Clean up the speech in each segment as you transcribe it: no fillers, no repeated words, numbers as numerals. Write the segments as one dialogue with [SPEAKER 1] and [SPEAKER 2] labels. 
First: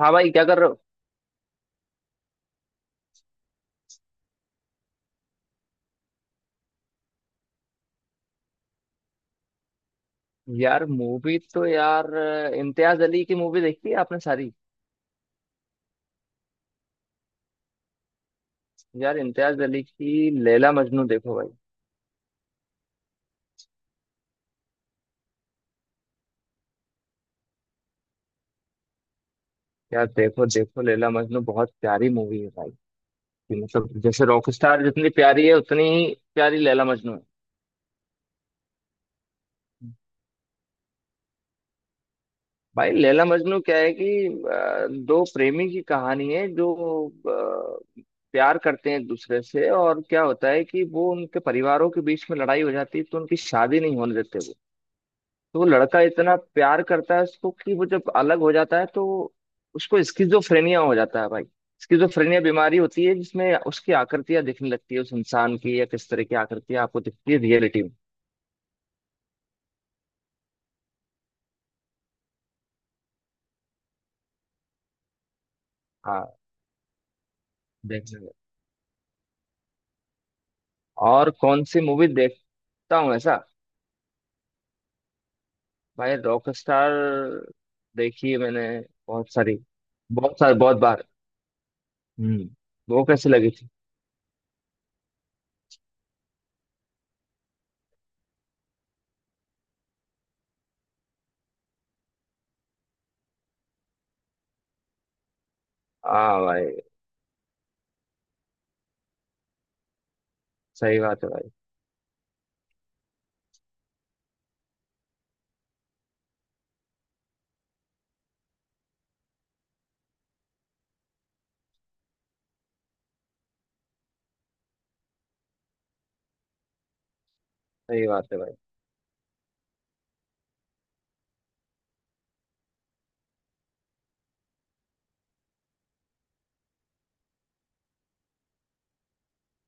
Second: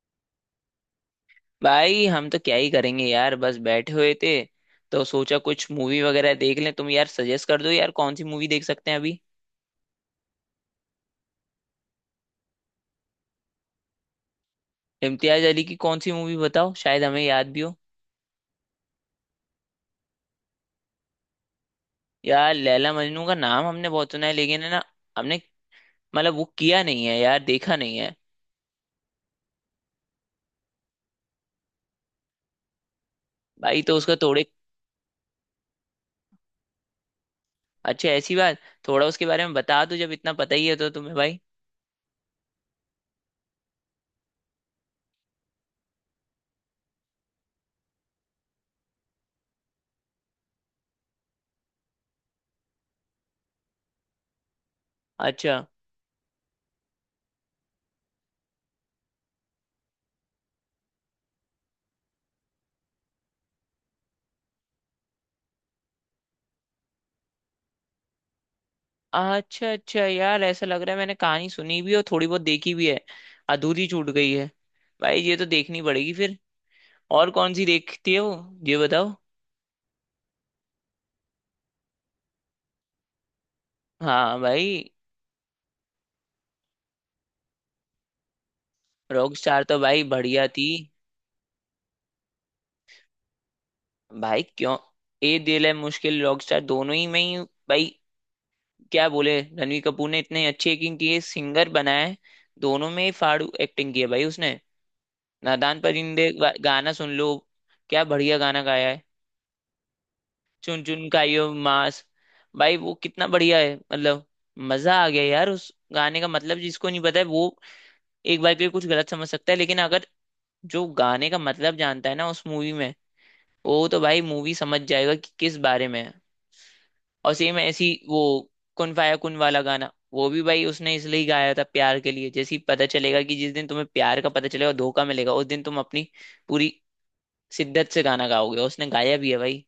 [SPEAKER 1] हाँ भाई, क्या कर रहे हो?
[SPEAKER 2] भाई हम तो क्या ही करेंगे यार, बस बैठे हुए थे तो सोचा कुछ मूवी वगैरह देख लें। तुम यार सजेस्ट कर दो यार, कौन सी मूवी देख सकते हैं अभी।
[SPEAKER 1] यार मूवी तो यार इम्तियाज अली की मूवी देखी है आपने सारी?
[SPEAKER 2] इम्तियाज अली की कौन सी मूवी बताओ, शायद हमें याद भी हो।
[SPEAKER 1] यार इम्तियाज अली की लैला मजनू देखो भाई।
[SPEAKER 2] यार लैला मजनू का नाम हमने बहुत सुना है लेकिन है ना, हमने मतलब वो किया नहीं है यार, देखा नहीं है।
[SPEAKER 1] यार देखो देखो, लैला मजनू बहुत प्यारी मूवी है भाई। कि
[SPEAKER 2] भाई तो
[SPEAKER 1] मतलब
[SPEAKER 2] उसका
[SPEAKER 1] जैसे
[SPEAKER 2] थोड़े।
[SPEAKER 1] रॉकस्टार जितनी प्यारी है उतनी ही प्यारी लैला मजनू है।
[SPEAKER 2] अच्छा, ऐसी बात। थोड़ा उसके बारे में बता दो, जब इतना पता ही है तो तुम्हें भाई।
[SPEAKER 1] भाई लैला मजनू क्या है कि दो प्रेमी की कहानी है जो अ, प्यार करते हैं एक दूसरे से, और क्या होता है कि वो उनके परिवारों के बीच में लड़ाई हो जाती है तो उनकी शादी नहीं होने देते वो।
[SPEAKER 2] अच्छा
[SPEAKER 1] तो वो लड़का इतना प्यार करता है उसको, कि वो जब अलग हो जाता है तो उसको स्किजोफ्रेनिया हो जाता है भाई। स्किजोफ्रेनिया बीमारी होती है जिसमें उसकी आकृतियां दिखने लगती है उस इंसान की, या किस तरह की आकृतियां आपको दिखती है रियलिटी में।
[SPEAKER 2] अच्छा अच्छा यार, ऐसा लग रहा है मैंने कहानी सुनी भी और थोड़ी बहुत देखी भी है, अधूरी छूट गई है। भाई ये तो देखनी पड़ेगी
[SPEAKER 1] हाँ,
[SPEAKER 2] फिर। और कौन सी देखती है
[SPEAKER 1] देखेंगे।
[SPEAKER 2] वो, ये बताओ।
[SPEAKER 1] और कौन सी मूवी देखता हूँ ऐसा?
[SPEAKER 2] हाँ भाई।
[SPEAKER 1] भाई रॉक स्टार देखी है मैंने, बहुत सारी,
[SPEAKER 2] रॉकस्टार तो भाई
[SPEAKER 1] बहुत
[SPEAKER 2] बढ़िया
[SPEAKER 1] सारी,
[SPEAKER 2] थी।
[SPEAKER 1] बहुत बार। हम्म, वो कैसी लगी थी?
[SPEAKER 2] भाई क्यों, ए दिल है मुश्किल, रॉकस्टार, दोनों ही में ही भाई, क्या बोले। रणवीर कपूर ने इतने अच्छे एक्टिंग की है, सिंगर बना है। दोनों में ही फाड़ू एक्टिंग की है भाई उसने। नादान परिंदे
[SPEAKER 1] हाँ भाई।
[SPEAKER 2] गाना सुन लो, क्या बढ़िया गाना गाया है। चुन
[SPEAKER 1] सही
[SPEAKER 2] चुन
[SPEAKER 1] बात है भाई।
[SPEAKER 2] खाइयो मांस। भाई वो कितना बढ़िया है, मतलब मजा आ गया यार उस गाने का। मतलब जिसको नहीं पता है वो एक बार के लिए कुछ गलत समझ सकता है, लेकिन अगर जो गाने का मतलब जानता है ना उस मूवी में, वो तो भाई मूवी समझ जाएगा कि किस बारे में है। और सेम ऐसी
[SPEAKER 1] सही
[SPEAKER 2] वो
[SPEAKER 1] बात है भाई।
[SPEAKER 2] कुन फाया कुन वाला गाना, वो भी भाई उसने इसलिए गाया था प्यार के लिए। जैसे ही पता चलेगा कि जिस दिन तुम्हें प्यार का पता चलेगा, धोखा मिलेगा, उस दिन तुम अपनी पूरी शिद्दत से गाना गाओगे, और उसने गाया भी है भाई।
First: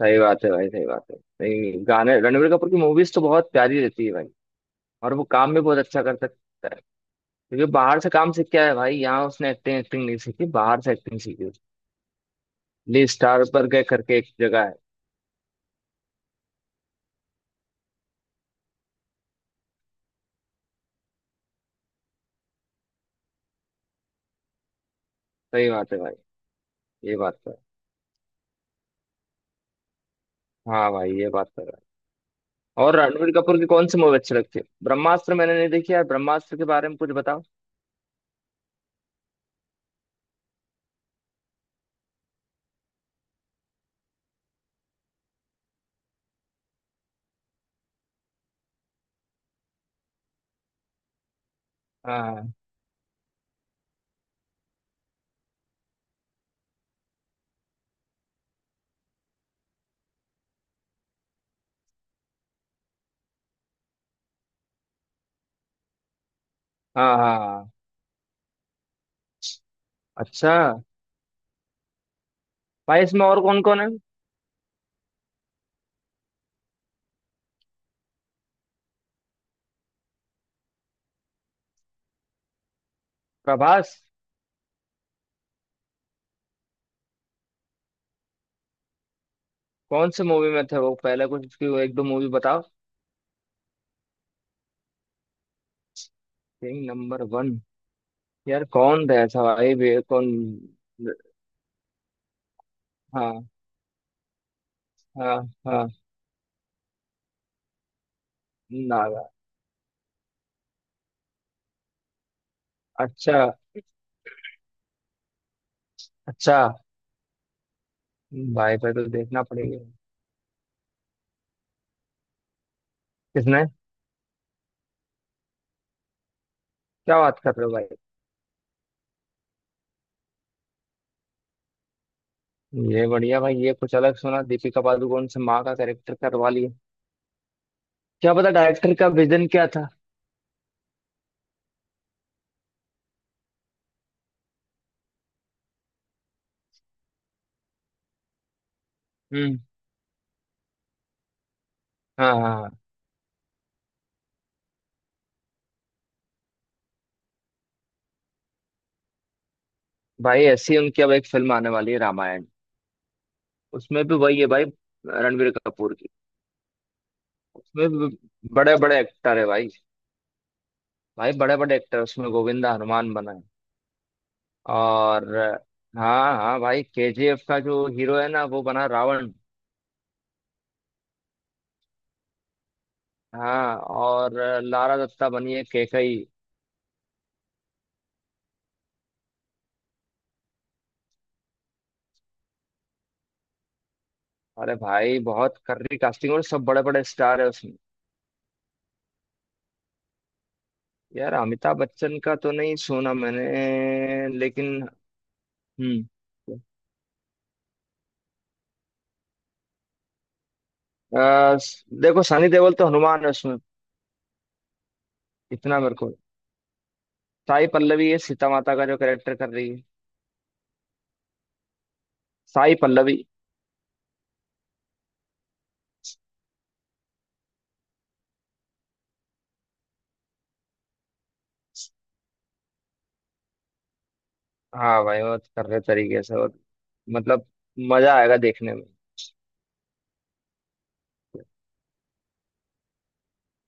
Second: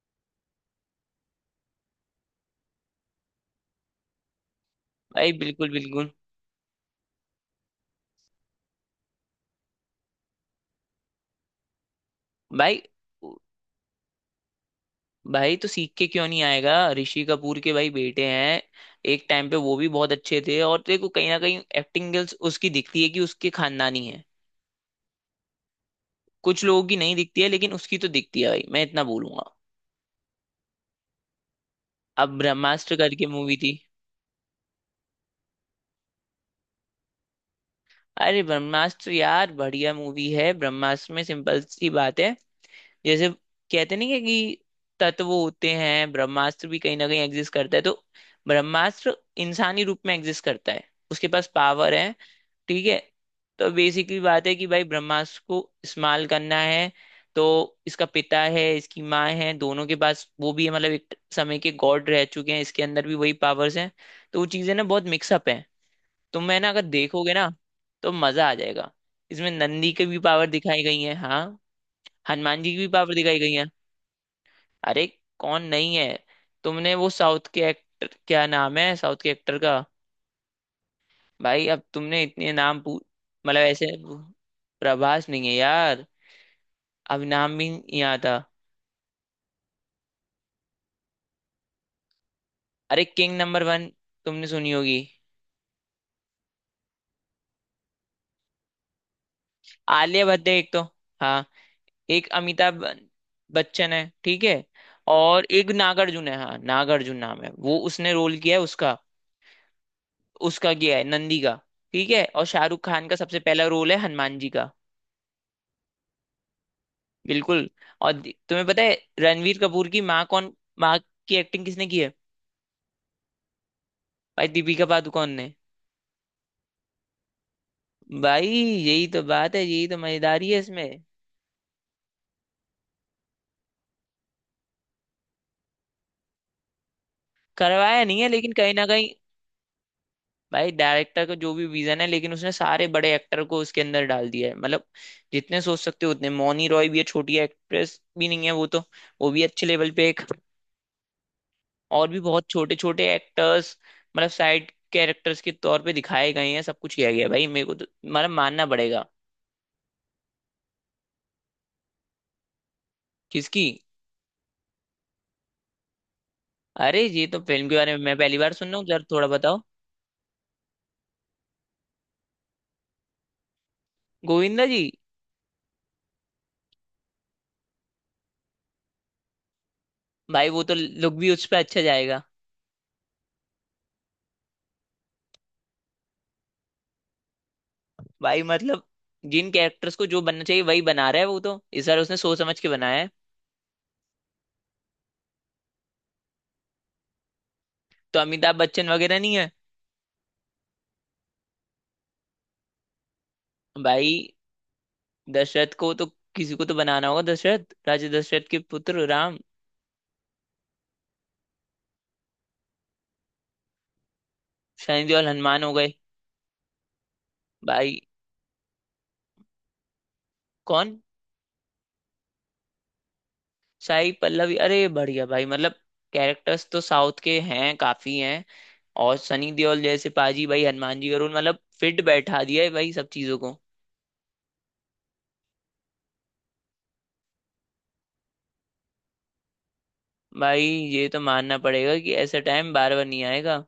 [SPEAKER 1] सही बात है भाई। सही बात है। नहीं, गाने रणबीर कपूर की मूवीज तो बहुत प्यारी रहती है भाई। और वो
[SPEAKER 2] भाई
[SPEAKER 1] काम भी
[SPEAKER 2] बिल्कुल
[SPEAKER 1] बहुत अच्छा
[SPEAKER 2] बिल्कुल।
[SPEAKER 1] कर सकता है। क्योंकि बाहर से काम सीख के आया है भाई, यहाँ उसने एक्टिंग एक्टिंग नहीं सीखी, बाहर से एक्टिंग सीखी उसने।
[SPEAKER 2] भाई।
[SPEAKER 1] ली स्टार पर गए करके एक जगह है।
[SPEAKER 2] भाई तो सीख के क्यों नहीं आएगा, ऋषि कपूर के भाई बेटे हैं। एक टाइम पे वो भी बहुत अच्छे थे, और देखो कहीं ना कहीं एक्टिंग स्किल्स उसकी दिखती है कि उसके खानदानी है।
[SPEAKER 1] सही बात है भाई।
[SPEAKER 2] कुछ लोगों की नहीं
[SPEAKER 1] ये बात
[SPEAKER 2] दिखती है
[SPEAKER 1] तो है।
[SPEAKER 2] लेकिन उसकी तो दिखती है भाई, मैं इतना बोलूंगा।
[SPEAKER 1] हाँ भाई, ये बात तो है।
[SPEAKER 2] अब ब्रह्मास्त्र
[SPEAKER 1] और
[SPEAKER 2] करके
[SPEAKER 1] रणबीर
[SPEAKER 2] मूवी
[SPEAKER 1] कपूर की
[SPEAKER 2] थी।
[SPEAKER 1] कौन सी मूवी अच्छी लगती है? ब्रह्मास्त्र मैंने नहीं देखी यार, ब्रह्मास्त्र के बारे में कुछ बताओ।
[SPEAKER 2] अरे ब्रह्मास्त्र यार बढ़िया मूवी है। ब्रह्मास्त्र में सिंपल सी बात है, जैसे कहते नहीं है कि तत्व होते हैं, ब्रह्मास्त्र भी कहीं ना कहीं एग्जिस्ट करता है। तो ब्रह्मास्त्र इंसानी रूप में एग्जिस्ट करता है, उसके पास पावर है।
[SPEAKER 1] हाँ,
[SPEAKER 2] ठीक है। तो बेसिकली बात है कि भाई ब्रह्मास्त्र को इस्तेमाल करना है। तो इसका पिता है, इसकी माँ है, दोनों के पास वो भी है, मतलब एक समय के गॉड रह चुके हैं। इसके अंदर भी वही पावर्स हैं, तो वो चीजें ना बहुत मिक्सअप हैं। तो मैं ना, अगर
[SPEAKER 1] हाँ,
[SPEAKER 2] देखोगे
[SPEAKER 1] हाँ,
[SPEAKER 2] ना
[SPEAKER 1] हाँ।
[SPEAKER 2] तो मजा आ जाएगा। इसमें नंदी की भी पावर
[SPEAKER 1] अच्छा।
[SPEAKER 2] दिखाई गई है, हाँ। हनुमान जी की भी
[SPEAKER 1] भाई
[SPEAKER 2] पावर
[SPEAKER 1] इसमें
[SPEAKER 2] दिखाई
[SPEAKER 1] और
[SPEAKER 2] गई
[SPEAKER 1] कौन
[SPEAKER 2] है।
[SPEAKER 1] कौन है?
[SPEAKER 2] अरे कौन नहीं है। तुमने वो साउथ के एक्टर, क्या नाम है साउथ के एक्टर का, भाई अब तुमने इतने नाम पू मतलब ऐसे।
[SPEAKER 1] प्रभास।
[SPEAKER 2] प्रभास नहीं है यार, अब नाम भी नहीं आता।
[SPEAKER 1] कौन से मूवी में थे वो पहले? कुछ उसकी एक दो मूवी बताओ।
[SPEAKER 2] अरे किंग नंबर 1, तुमने सुनी होगी।
[SPEAKER 1] King number one. यार कौन था ऐसा भाई, बे
[SPEAKER 2] आलिया
[SPEAKER 1] कौन?
[SPEAKER 2] भट्ट है एक तो, हाँ। एक अमिताभ
[SPEAKER 1] हाँ,
[SPEAKER 2] बच्चन है, ठीक है।
[SPEAKER 1] हाँ,
[SPEAKER 2] और एक
[SPEAKER 1] हाँ,
[SPEAKER 2] नागार्जुन है, हाँ नागार्जुन नाम है वो, उसने रोल किया है उसका।
[SPEAKER 1] नागा।
[SPEAKER 2] उसका किया है नंदी का, ठीक है। और शाहरुख खान का सबसे
[SPEAKER 1] अच्छा।
[SPEAKER 2] पहला रोल है हनुमान जी का।
[SPEAKER 1] अच्छा,
[SPEAKER 2] बिल्कुल। और तुम्हें
[SPEAKER 1] भाई
[SPEAKER 2] पता
[SPEAKER 1] पे
[SPEAKER 2] है
[SPEAKER 1] तो देखना
[SPEAKER 2] रणवीर
[SPEAKER 1] पड़ेगा।
[SPEAKER 2] कपूर की माँ कौन, माँ की एक्टिंग किसने की है?
[SPEAKER 1] किसने?
[SPEAKER 2] भाई दीपिका पादुकोण ने।
[SPEAKER 1] क्या बात कर रहे हो भाई।
[SPEAKER 2] भाई यही तो बात है, यही तो मजेदारी है इसमें।
[SPEAKER 1] ये बढ़िया भाई, ये कुछ अलग सुना, दीपिका पादुकोण से माँ का कैरेक्टर करवा लिया।
[SPEAKER 2] करवाया नहीं है
[SPEAKER 1] क्या पता
[SPEAKER 2] लेकिन कहीं ना
[SPEAKER 1] डायरेक्टर का
[SPEAKER 2] कहीं।
[SPEAKER 1] विजन क्या था।
[SPEAKER 2] भाई डायरेक्टर का जो भी विजन है, लेकिन उसने सारे बड़े एक्टर को उसके अंदर डाल दिया है। मतलब जितने सोच सकते हो उतने। मौनी रॉय भी है, छोटी एक्ट्रेस भी नहीं है वो तो, वो भी
[SPEAKER 1] हम्म।
[SPEAKER 2] अच्छे लेवल पे एक। और भी
[SPEAKER 1] हाँ, हाँ,
[SPEAKER 2] बहुत
[SPEAKER 1] हाँ।
[SPEAKER 2] छोटे छोटे एक्टर्स, मतलब साइड कैरेक्टर्स के तौर पे दिखाए गए हैं, सब कुछ किया गया है। भाई मेरे को तो मतलब मानना पड़ेगा।
[SPEAKER 1] भाई ऐसी उनकी अब एक फिल्म आने वाली है, रामायण।
[SPEAKER 2] किसकी?
[SPEAKER 1] उसमें भी वही है भाई। रणबीर कपूर की।
[SPEAKER 2] अरे ये तो फिल्म के
[SPEAKER 1] उसमें
[SPEAKER 2] बारे में
[SPEAKER 1] भी
[SPEAKER 2] मैं पहली बार सुन रहा
[SPEAKER 1] बड़े
[SPEAKER 2] हूँ,
[SPEAKER 1] बड़े
[SPEAKER 2] जरा थोड़ा
[SPEAKER 1] एक्टर है
[SPEAKER 2] बताओ।
[SPEAKER 1] भाई। भाई बड़े बड़े एक्टर उसमें, गोविंदा हनुमान बना है।
[SPEAKER 2] गोविंदा जी।
[SPEAKER 1] और, हाँ हाँ भाई, केजीएफ का जो हीरो है ना वो बना रावण।
[SPEAKER 2] भाई वो तो लुक भी उस पर अच्छा जाएगा।
[SPEAKER 1] हाँ, और लारा दत्ता बनी है केकई।
[SPEAKER 2] भाई मतलब जिन कैरेक्टर्स को जो बनना चाहिए वही बना रहा है, वो तो इस बार उसने सोच समझ के बनाया है।
[SPEAKER 1] अरे भाई बहुत कर्री कास्टिंग, और सब बड़े बड़े स्टार है उसमें।
[SPEAKER 2] तो अमिताभ बच्चन वगैरह नहीं है?
[SPEAKER 1] यार अमिताभ बच्चन का तो नहीं सुना मैंने,
[SPEAKER 2] भाई
[SPEAKER 1] लेकिन।
[SPEAKER 2] दशरथ को तो
[SPEAKER 1] हम्म।
[SPEAKER 2] किसी को तो बनाना होगा, दशरथ, राजा दशरथ के पुत्र राम।
[SPEAKER 1] देखो सनी देओल तो हनुमान है उसमें।
[SPEAKER 2] शनि देओल हनुमान हो
[SPEAKER 1] इतना
[SPEAKER 2] गए।
[SPEAKER 1] मेरे को। साई
[SPEAKER 2] भाई
[SPEAKER 1] पल्लवी है, सीता माता का जो कैरेक्टर कर रही है।
[SPEAKER 2] कौन?
[SPEAKER 1] साई पल्लवी।
[SPEAKER 2] साई पल्लवी, अरे बढ़िया भाई। मतलब कैरेक्टर्स तो साउथ के हैं काफी हैं। और सनी देओल जैसे पाजी भाई हनुमान जी का रोल, मतलब फिट बैठा दिया है भाई सब चीजों को।
[SPEAKER 1] हाँ भाई, वो कर रहे तरीके से, और मतलब मजा आएगा देखने में।
[SPEAKER 2] भाई ये तो मानना पड़ेगा कि ऐसा टाइम बार बार नहीं आएगा।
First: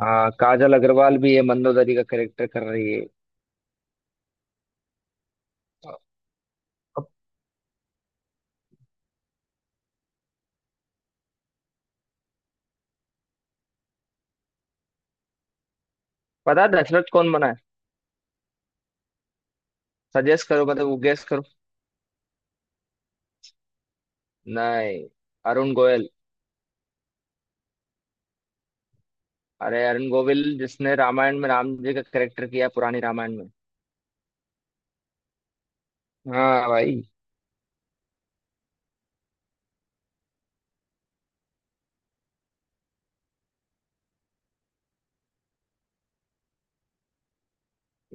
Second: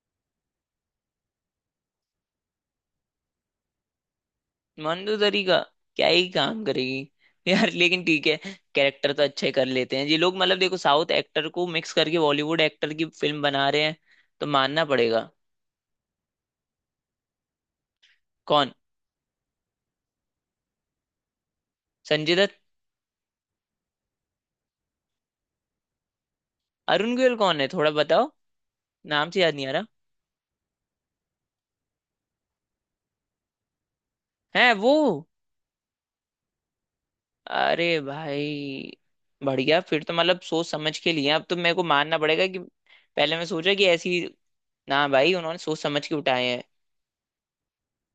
[SPEAKER 1] हाँ, काजल अग्रवाल भी है, मंदोदरी का कैरेक्टर कर रही है।
[SPEAKER 2] मनु दरीगा क्या ही काम
[SPEAKER 1] अब
[SPEAKER 2] करेगी। यार लेकिन ठीक है, कैरेक्टर तो अच्छे कर लेते हैं ये लोग। मतलब देखो, साउथ एक्टर को मिक्स करके बॉलीवुड एक्टर की फिल्म बना रहे हैं, तो मानना पड़ेगा।
[SPEAKER 1] पता है दशरथ कौन बना है?
[SPEAKER 2] कौन?
[SPEAKER 1] सजेस्ट करो, मतलब वो गेस करो।
[SPEAKER 2] संजय दत्त।
[SPEAKER 1] नहीं। अरुण गोयल।
[SPEAKER 2] अरुण गोयल कौन है, थोड़ा बताओ, नाम से याद नहीं आ
[SPEAKER 1] अरे
[SPEAKER 2] रहा।
[SPEAKER 1] अरुण गोविल, जिसने रामायण में राम जी का कैरेक्टर किया, पुरानी रामायण में।
[SPEAKER 2] है वो?
[SPEAKER 1] हाँ भाई।
[SPEAKER 2] अरे भाई बढ़िया, फिर तो मतलब सोच समझ के लिए, अब तो मेरे को मानना पड़ेगा कि पहले मैं सोचा कि ऐसी, ना भाई उन्होंने सोच समझ के उठाए हैं।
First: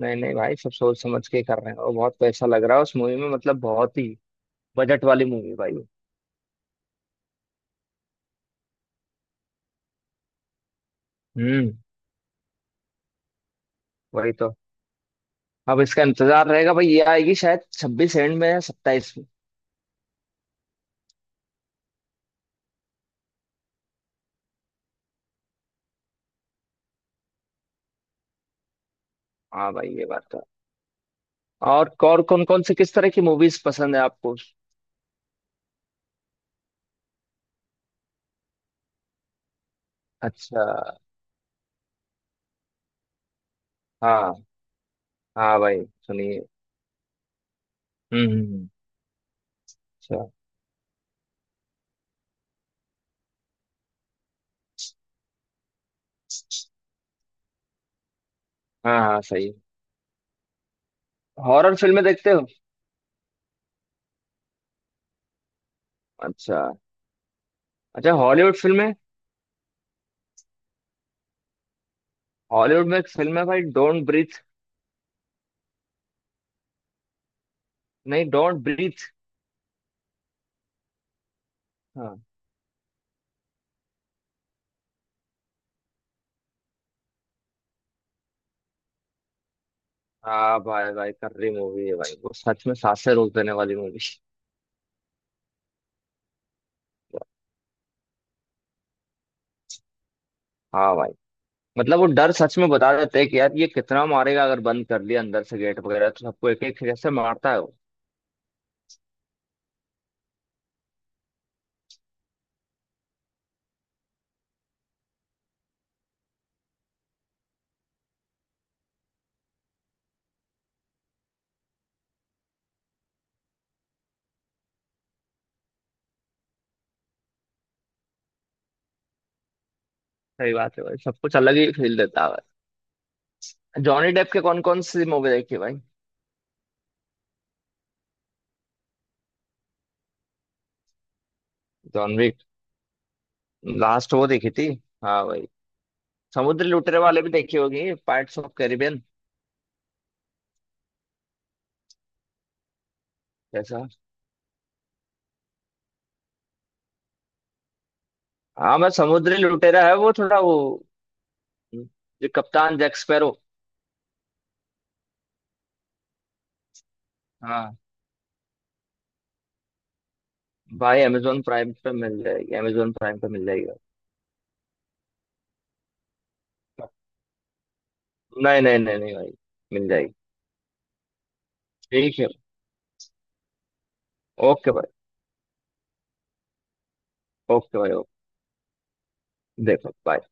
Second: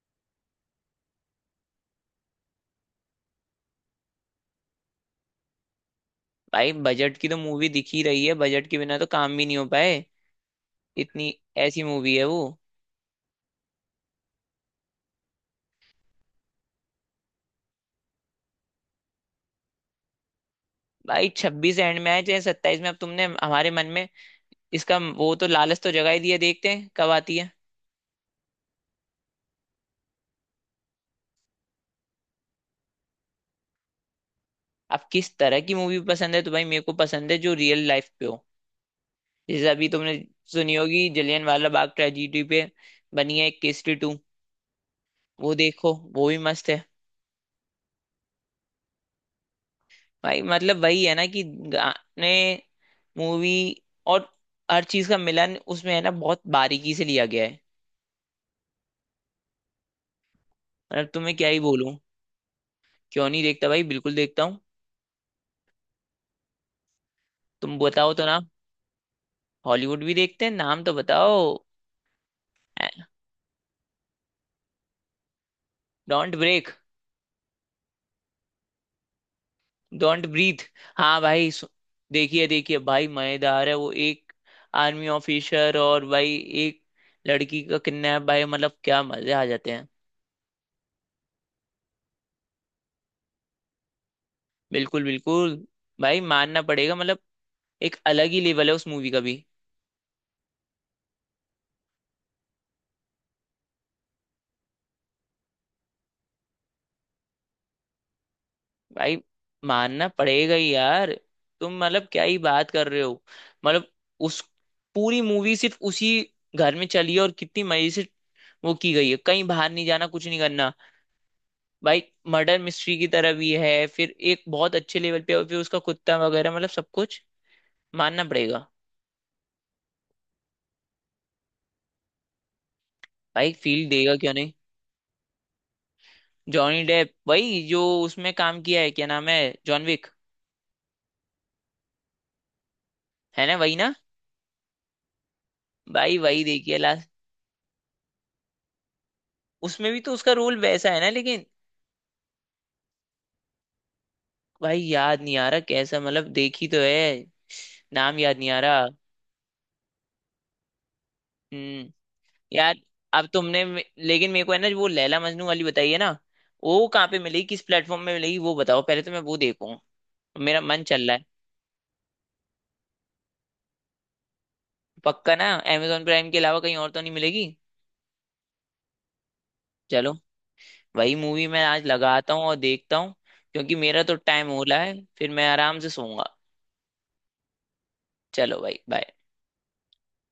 [SPEAKER 1] नहीं नहीं भाई, सब सोच समझ के कर रहे हैं, और बहुत पैसा लग रहा है उस मूवी में, मतलब बहुत ही बजट वाली मूवी भाई वो।
[SPEAKER 2] भाई बजट की तो मूवी दिख ही रही है, बजट के बिना तो काम भी नहीं हो पाए इतनी।
[SPEAKER 1] हम्म।
[SPEAKER 2] ऐसी मूवी है वो।
[SPEAKER 1] वही तो। अब इसका इंतजार रहेगा भाई, ये आएगी शायद 26 एंड में या 27 में।
[SPEAKER 2] भाई 26 एंड में आए चाहे 27 में, अब तुमने हमारे मन में इसका वो, तो लालच तो जगा ही दिया, देखते हैं कब आती है।
[SPEAKER 1] हाँ भाई, ये बात तो है। और कौन कौन सी, किस तरह की मूवीज पसंद है आपको?
[SPEAKER 2] अब किस तरह की मूवी पसंद है तो भाई, मेरे को पसंद है जो रियल लाइफ पे हो। जैसे अभी तुमने
[SPEAKER 1] अच्छा।
[SPEAKER 2] सुनी होगी, जलियन वाला बाग ट्रेजिडी पे बनी है एक, केसरी 2।
[SPEAKER 1] हाँ,
[SPEAKER 2] वो
[SPEAKER 1] हाँ भाई।
[SPEAKER 2] देखो, वो भी
[SPEAKER 1] सुनिए।
[SPEAKER 2] मस्त है।
[SPEAKER 1] हम्म, हम्म। अच्छा।
[SPEAKER 2] भाई मतलब वही है ना कि गाने, मूवी, और हर चीज का मिलन उसमें है ना, बहुत बारीकी से लिया गया है।
[SPEAKER 1] हाँ, हाँ, सही।
[SPEAKER 2] मतलब तुम्हें क्या ही
[SPEAKER 1] हॉरर
[SPEAKER 2] बोलूं।
[SPEAKER 1] फिल्में देखते हो?
[SPEAKER 2] क्यों नहीं देखता भाई, बिल्कुल देखता हूँ।
[SPEAKER 1] अच्छा।
[SPEAKER 2] तुम
[SPEAKER 1] अच्छा,
[SPEAKER 2] बताओ तो ना।
[SPEAKER 1] हॉलीवुड फिल्में?
[SPEAKER 2] हॉलीवुड भी देखते हैं, नाम तो बताओ।
[SPEAKER 1] हॉलीवुड में एक फिल्म है भाई, डोंट ब्रीथ।
[SPEAKER 2] Don't break?
[SPEAKER 1] नहीं, डोंट ब्रीथ।
[SPEAKER 2] Don't breathe. हाँ भाई,
[SPEAKER 1] हाँ।
[SPEAKER 2] देखिए देखिए भाई मजेदार है वो। एक आर्मी ऑफिसर और भाई एक लड़की का किडनैप, भाई मतलब क्या मजे आ जाते हैं।
[SPEAKER 1] हाँ भाई, भाई कर्री मूवी है भाई वो, सच में सांसें रोक देने वाली मूवी।
[SPEAKER 2] बिल्कुल बिल्कुल। भाई मानना पड़ेगा, मतलब एक अलग ही लेवल है उस मूवी का भी।
[SPEAKER 1] हाँ भाई, मतलब वो डर सच में बता देते हैं, कि यार ये कितना मारेगा अगर बंद कर लिया अंदर से गेट वगैरह, तो सबको एक एक जैसे मारता है वो।
[SPEAKER 2] भाई मानना पड़ेगा ही यार, तुम मतलब क्या ही बात कर रहे हो। मतलब उस पूरी मूवी सिर्फ उसी घर में चली है, और कितनी मजे से वो की गई है, कहीं बाहर नहीं जाना, कुछ नहीं करना। भाई मर्डर मिस्ट्री की तरह भी है फिर एक, बहुत अच्छे लेवल पे। और फिर उसका कुत्ता वगैरह, मतलब सब कुछ, मानना पड़ेगा।
[SPEAKER 1] सही बात है भाई, सब कुछ अलग ही फील देता है भाई।
[SPEAKER 2] भाई फील
[SPEAKER 1] जॉनी
[SPEAKER 2] देगा
[SPEAKER 1] डेप
[SPEAKER 2] क्यों
[SPEAKER 1] के
[SPEAKER 2] नहीं।
[SPEAKER 1] कौन कौन सी मूवी देखी भाई?
[SPEAKER 2] जॉनी डेप, वही जो उसमें काम किया है, क्या नाम है, जॉन विक।
[SPEAKER 1] John Wick.
[SPEAKER 2] है ना वही ना?
[SPEAKER 1] लास्ट वो देखी थी। हाँ भाई।
[SPEAKER 2] भाई वही
[SPEAKER 1] समुद्री
[SPEAKER 2] देखिए
[SPEAKER 1] लुटेरे
[SPEAKER 2] लास्ट।
[SPEAKER 1] वाले भी देखी होगी, पाइरेट्स ऑफ कैरिबियन।
[SPEAKER 2] उसमें भी तो उसका रोल वैसा है ना, लेकिन
[SPEAKER 1] जैसा।
[SPEAKER 2] भाई याद नहीं आ रहा कैसा, मतलब देखी तो है, नाम याद नहीं आ
[SPEAKER 1] हाँ,
[SPEAKER 2] रहा।
[SPEAKER 1] मैं समुद्री लुटेरा है वो, थोड़ा वो।
[SPEAKER 2] हम्म।
[SPEAKER 1] जो
[SPEAKER 2] यार
[SPEAKER 1] कप्तान जैक
[SPEAKER 2] अब
[SPEAKER 1] स्पैरो।
[SPEAKER 2] तुमने लेकिन मेरे को है ना वो लैला मजनू वाली बताई है ना, वो कहाँ पे मिलेगी, किस
[SPEAKER 1] हाँ।
[SPEAKER 2] प्लेटफॉर्म में मिलेगी वो बताओ, पहले तो मैं वो देखूँ, मेरा मन
[SPEAKER 1] भाई
[SPEAKER 2] चल रहा है।
[SPEAKER 1] अमेजोन प्राइम पे मिल जाएगी, अमेजोन प्राइम पे मिल जाएगी।
[SPEAKER 2] पक्का ना? amazon प्राइम के अलावा कहीं और तो नहीं मिलेगी।
[SPEAKER 1] भाई नहीं, नहीं, नहीं, नहीं भाई। मिल
[SPEAKER 2] चलो,
[SPEAKER 1] जाएगी।
[SPEAKER 2] वही मूवी मैं आज
[SPEAKER 1] ठीक है।
[SPEAKER 2] लगाता हूँ और देखता हूँ, क्योंकि मेरा तो टाइम हो
[SPEAKER 1] ओके
[SPEAKER 2] रहा
[SPEAKER 1] भाई।
[SPEAKER 2] है, फिर मैं आराम से सोऊंगा।
[SPEAKER 1] ओके भाई, ओके।
[SPEAKER 2] चलो भाई, बाय।
[SPEAKER 1] देखो bye।